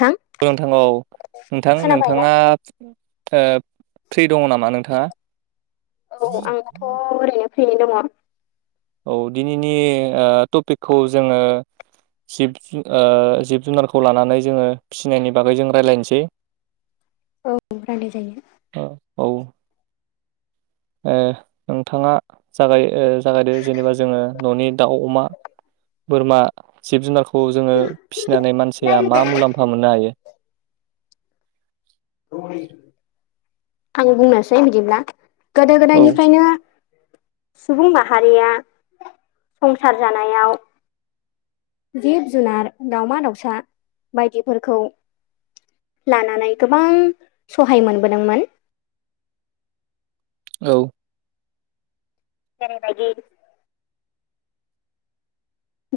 थां नोंथां औ नोंथां खोनाबायबा नोंथाङा फ्रि दङ नामा नोंथाङा? औ आंथ' ओरैनो फैनो दङ। औ दिनैनि टपिकखौ जोङो जिब जुन जिब जुनारखौ लानानै जोङो फिसिनायनि बागै जों रायज्लायनोसै औ रायलाय जायो। औ औ नोंथाङा जागाय जागायदो जेनेबा जोङो न'नि दाउ अमा बोरमा जिब जुनारखौ जोङो फिसिनानै मानसिया मा मुलाम्फा मोननो हायो। आं बुंनोसै बिदिब्ला गोदो औ गोदायनिफ्रायनो सुबुं माहारिया संसार जानायाव जिब जुनार दाावमा दाउसा बायदिफोरखौ लानानै गोबां सहाय मोनबोदोंमोन। औ [unintelligible]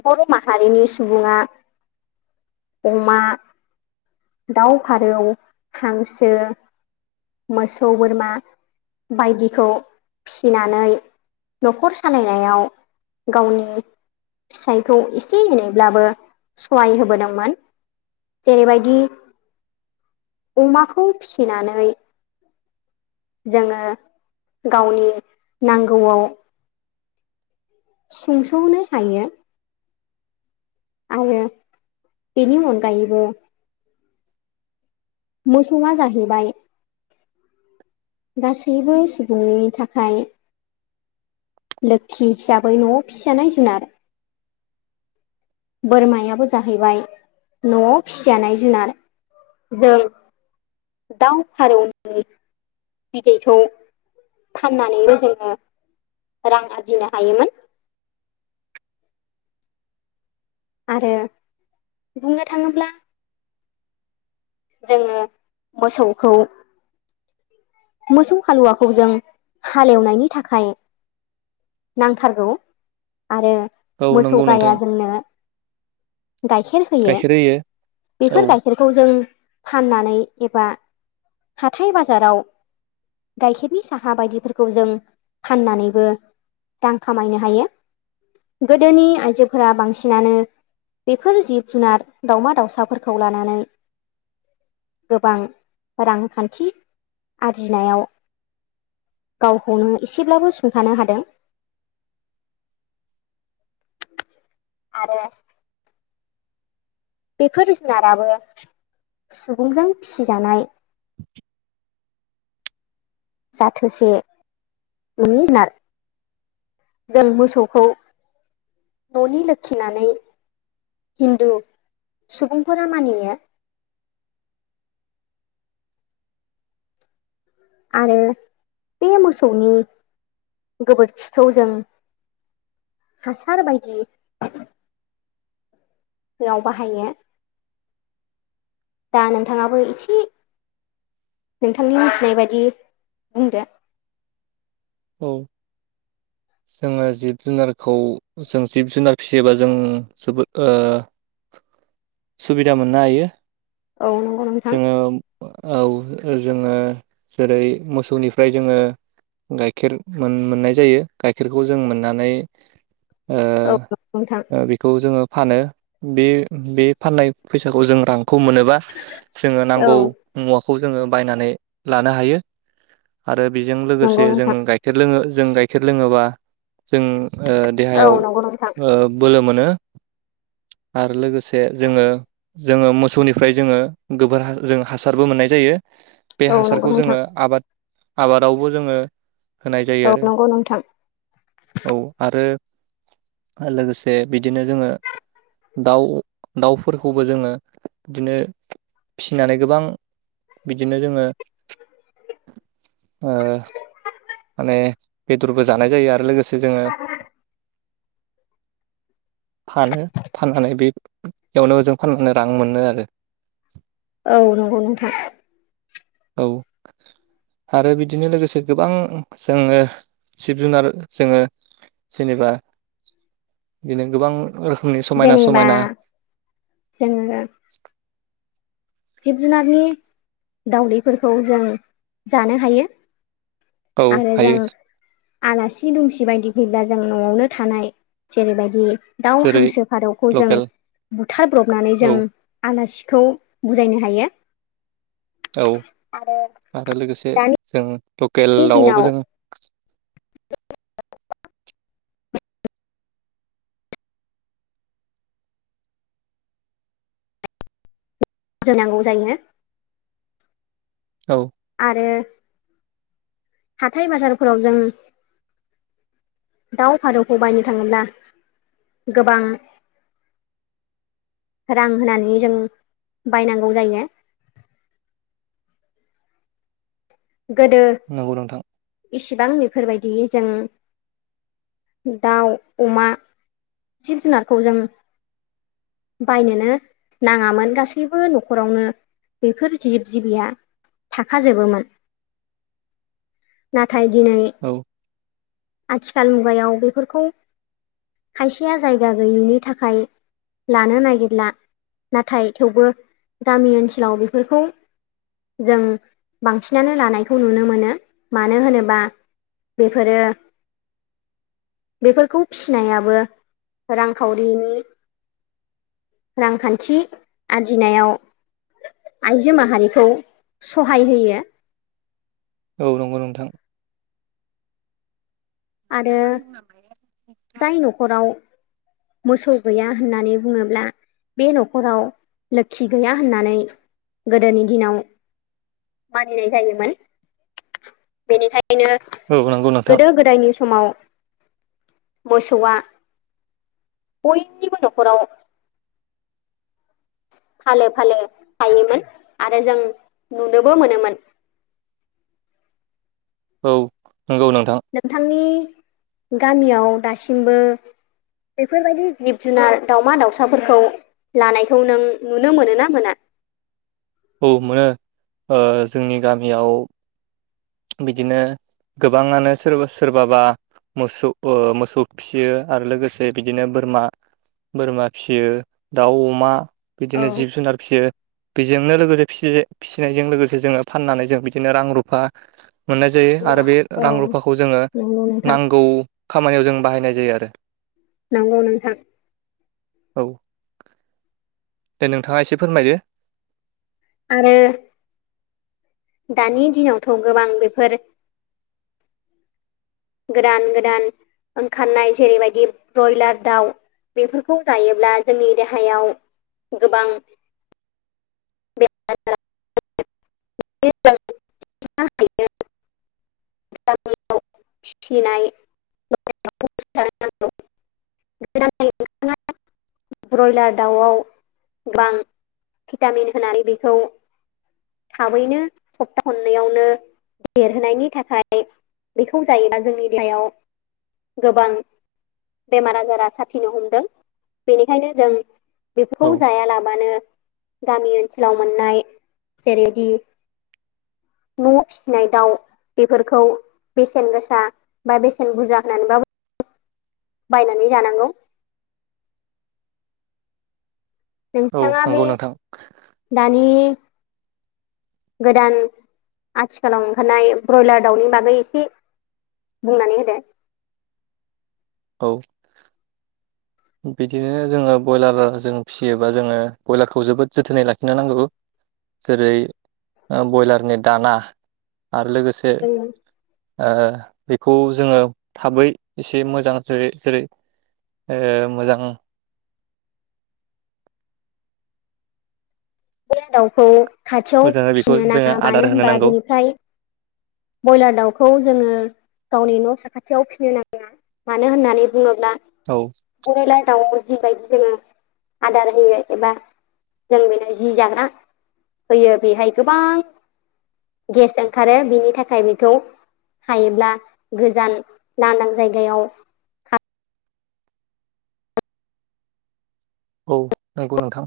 बर' माहारिनि सुबुङा अमा दाउ फारौ हांसो मोसौ बोरमा बायदिखौ फिसिनानै न'खर सालायनायाव गावनि फिसायखौ एसे एनैब्लाबो सहाय होबोदोंमोन। जेरैबायदि अमाखौ फिसिनानै जोङो गावनि नांगौआव सुंसौनो हायो। आरो बेनि अनगायैबो मोसौआ जाहैबाय गासैबो सुबुंनि थाखाय लोखि हिसाबै न'आव फिसिजानाय जुनार बोरमायाबो जाहैबाय न'आव फिसिजानाय जुनार जों दाव फारौनि बिदैखौ फाननानैबो जोङो रां आरजिनो हायोमोन। आरो बुंनो थाङोब्ला जोङो मोसौखौ मोसौ हालुवाखौ जों हालेवनायनि थाखाय नांथारगौ आरो औ मोसौ नंगौ नोंथां गाया जोंनो गाइखेर होयो औ बेफोर गाइखेरखौ जों फाननानै एबा हाथाय बाजाराव गाइखेरनि साहा बायदिफोरखौ जों फाननानैबो रां खामायनो हायो गोदोनि आइजोफोरा बांसिनानो बेफोर जिब जुनार दावमा दाावसाफोरखौ लानानै गोबां रांखान्थि आरजिनायाव गावखौनो एसेब्लाबो सुंथानो हादों। [inaudible] आरो बेफोर जुनाराबो सुबुंजों फिसिजानाय जाथोसे ननि जुनार जों मोसौखौ न'नि लोखिनानै हिन्दु सुबुंफोरा मानियो [inaudible] आरो बे मोसौनि गोबोरखिखौ जों हासार बायदि याव बाहायो दा नोंथाङाबो एसे नोंथांनि मिथिनाय बायदि बुंदो औ जोङो जिब जुनारखौ जों जिब जुनार फिसियोबा जों जोबोद सुबिदा मोननो हायो औ नंगौ नोंथां जोङो औ जोङो जेरै मोसौनिफ्राय जोङो गाइखेर मोननाय जायो गाइखेरखौ जों मोननानै औ नंगौ नोंथां बेखौ जोङो फानो बे बे फाननाय फैसाखौ जों रांखौ मोनोबा जोङो औ नांगौ मुवाखौ खौ जोङो बायनानै लानो हायो आरो बेजों लोगोसे नंगौ जों नोंथां गाइखेर लोङो जों गाइखेर लोङोबा जों औ देहायाव नंगौ नोंथां बोलो मोनो आरो लोगोसे जोङो जोङो मोसौनिफ्राय जोङो गोबोर जों हासारबो मोननाय जायो। बे औ नंगौ हासारखौ जोङो नोंथां आबाद आबादावबो जोङो होनाय जायो औ आरो नंगौ नोंथां औ आरो आरो लोगोसे बिदिनो जोङो दाउ दाउफोरखौबो जोङो बिदिनो फिसिनानै गोबां बिदिनो जोङो माने बेदरबो जानाय जायो आरो लोगोसे जोङो। फानो फाननानै बेयावनो जों फाननानै रां मोनो आरो। औ नंगौ नोंथां। औ। आरो बिदिनो लोगोसे गोबां जोङो जिब जुनार जोङो। जेनेबा बिनो गोबां। रोखोमनि समायना जेनेबा समायना। जोङो जिब जुनारनि दावदैफोरखौ जों जानो हायो। औ आरो जों हायो। आलासि दुमसि बायदि फैब्ला जों न'आवनो थानाय जेरैबायदि। दाउ जेरै हांसो फारौखौ जों लकेल बुथारब्रबनानै जों औ आलासिखौ। बुजायनो हायो। औ आरो आरो लोगोसे दानि जों लकेल दिनाव दावआवबो जोङ। फुजोनांगौ जायो। औ। आरो हाथाय बाजारफोराव जों। दाव फारौखौ बायनो थाङोब्ला गोबां। रां होनानै जों बायनांगौ जायो। गोदो नंगौ नोंथां। इसिबां बेफोरबायदि जों। दाउ अमा जिब जुनारखौ जों। बायनोनो नाङामोन गासैबो न'खरावनो। बेफोर जिब जिबिया थाखाजोबोमोन। नाथाय दिनै। औ आथिखाल मुगायाव बेफोरखौ खायसेया जायगा गैयैनि थाखाय। लानो नागिरला नाथाय थेवबो गामि ओनसोलाव बेफोरखौ। जों बांसिनानो। लखौ नुनो मोनो मानो होनोबा बेफोरो। बेफोरखौ फिनायाबो रांखावरिनि। रांखान्थि आरजिनायाव। आइजो माहारिखौ सहाय होयो। औ नंगौ नोंथां। आरो जाय न'खराव मोसौ गैया होननानै। बुङोब्ला बे न'खराव लोखि गैया होननानै। गोदोनि दिनाव। मानिनाय जायोमोन बेनिखायनो औ नंगौ नोंथां गोदो गोदायनि। समाव मोसौआ। बयनिबो न'खराव। फालो फालो थायोमोन आरो जों नुनोबो मोनोमोन। [inaudible] औ। नंगौ नोंथां नोंथांनि गामियाव दासिमबो। बेफोरबायदि जिब जुनार दाउमा दावउसाफोरखौ। लानायखौ नों नुनो मोनोना मोना? औ मोनो जोंनि गामियाव। बिदिनो गोबाङानो सोरबा सोरबाबा। मोसौ मोसौ फिसियो आरो लोगोसे बिदिनो बोरमा। बोरमा फिसियो दाउ अमा औ बिदिनो जिब जुनार फिसियो बेजों। नो लोगोसे फ-फिसिनायजों लोगोसे जोङो फाननानै जों बिदिनो रां रुफा। मोननाय जायो आरो बे औ रां रुफाखौ जोङो नंगौ नोंथां नांगौ। खामानियाव जों बाहायनाय जायो आरो नोंगौ नोंथां औ दे नोंथाङा एसे फोरमायदो आरो दानि दिनावथ' गोबां बेफोर गोदान गोदान ओंखारनाय जेरैबायदि ब्रयलार दाउ बेफोरखौ जायोब्ला जोंनि देहायाव गोबां बेमार आजार [unintelligible] [unintelligible] आव फिनाय [unintelligible] ब्रयलार दाउआव गोबां भिटामिन होनानै बेखौ थाबैनो सप्ता खननैयावनो देरहोनायनि थाखाय बेखौ जायोब्ला जोंनि देहायाव गोबां बेमार आजारा साफिनो हमदों बेनिखायनो जों बेफोरखौ औ जायालाबानो गामि ओनसोल फोराव मोननाय जेरैदि न'आव फिसिनाय दाउ बेफोरखौ बेसेन गोसा बा बेसेन बुरजा होननानैबाबो [inaudible] बायनानै जानांगौ औ नोंथाङा बे नंगौ नोंथां दानि [inaudible] गोदान आथिखालाव ओंखारनाय ब्रयलार दाउनि बागै एसे बुंनानै होदो औ बिदिनो जोङो ब्रयलार जों फिसियोबा जोङो ब्रयलारखौ जोबोद जोथोनै लाखिनो नांगौ जेरै ओ ब्रयलारनि दाना। आरो लोगोसे जों ओ बेखौ जोङो थाबै एसे मोजां जेरै जेरै ओ मोजां। बे दाउखौ खाथियाव मोजाङै बेखौ फिनो जोङो नाङा आदार मानो होनो होनबा नांगौ बिनिफ्राय ब्रयलार दाउखौ जोङो गावनि न' साखाथियाव फिसिनो नाङा मानो होननानै बुंङोब्ला औ ब्रइलार दावनो जि बायदि जोङो आदार होयो एबा जों बेनो जि जाग्रा होयो बेहाय गोबां गेस ओंखारो बिनि थाखाय बेखौ हायोब्ला गोजान लांदां जायगायाव औ नंगौ नोंथां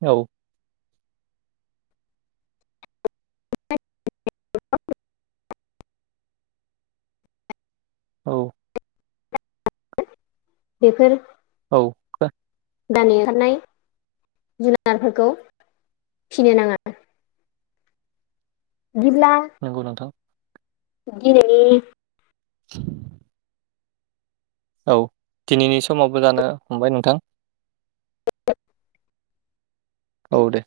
औ। [unintelligible] औ। बेफोर औ। दानि ओंखारनाय जुनारफोरखौ फिनो नाङा बिदिब्ला नंगौ नोंथां। दिनैनि [inaudible] औ दिनैनि समावबो जानो हमबाय नोंथां। औ दे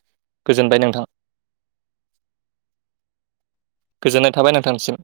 गोजोनबाय नोंथां। गोजोननाय थाबाय नोंथांसिम।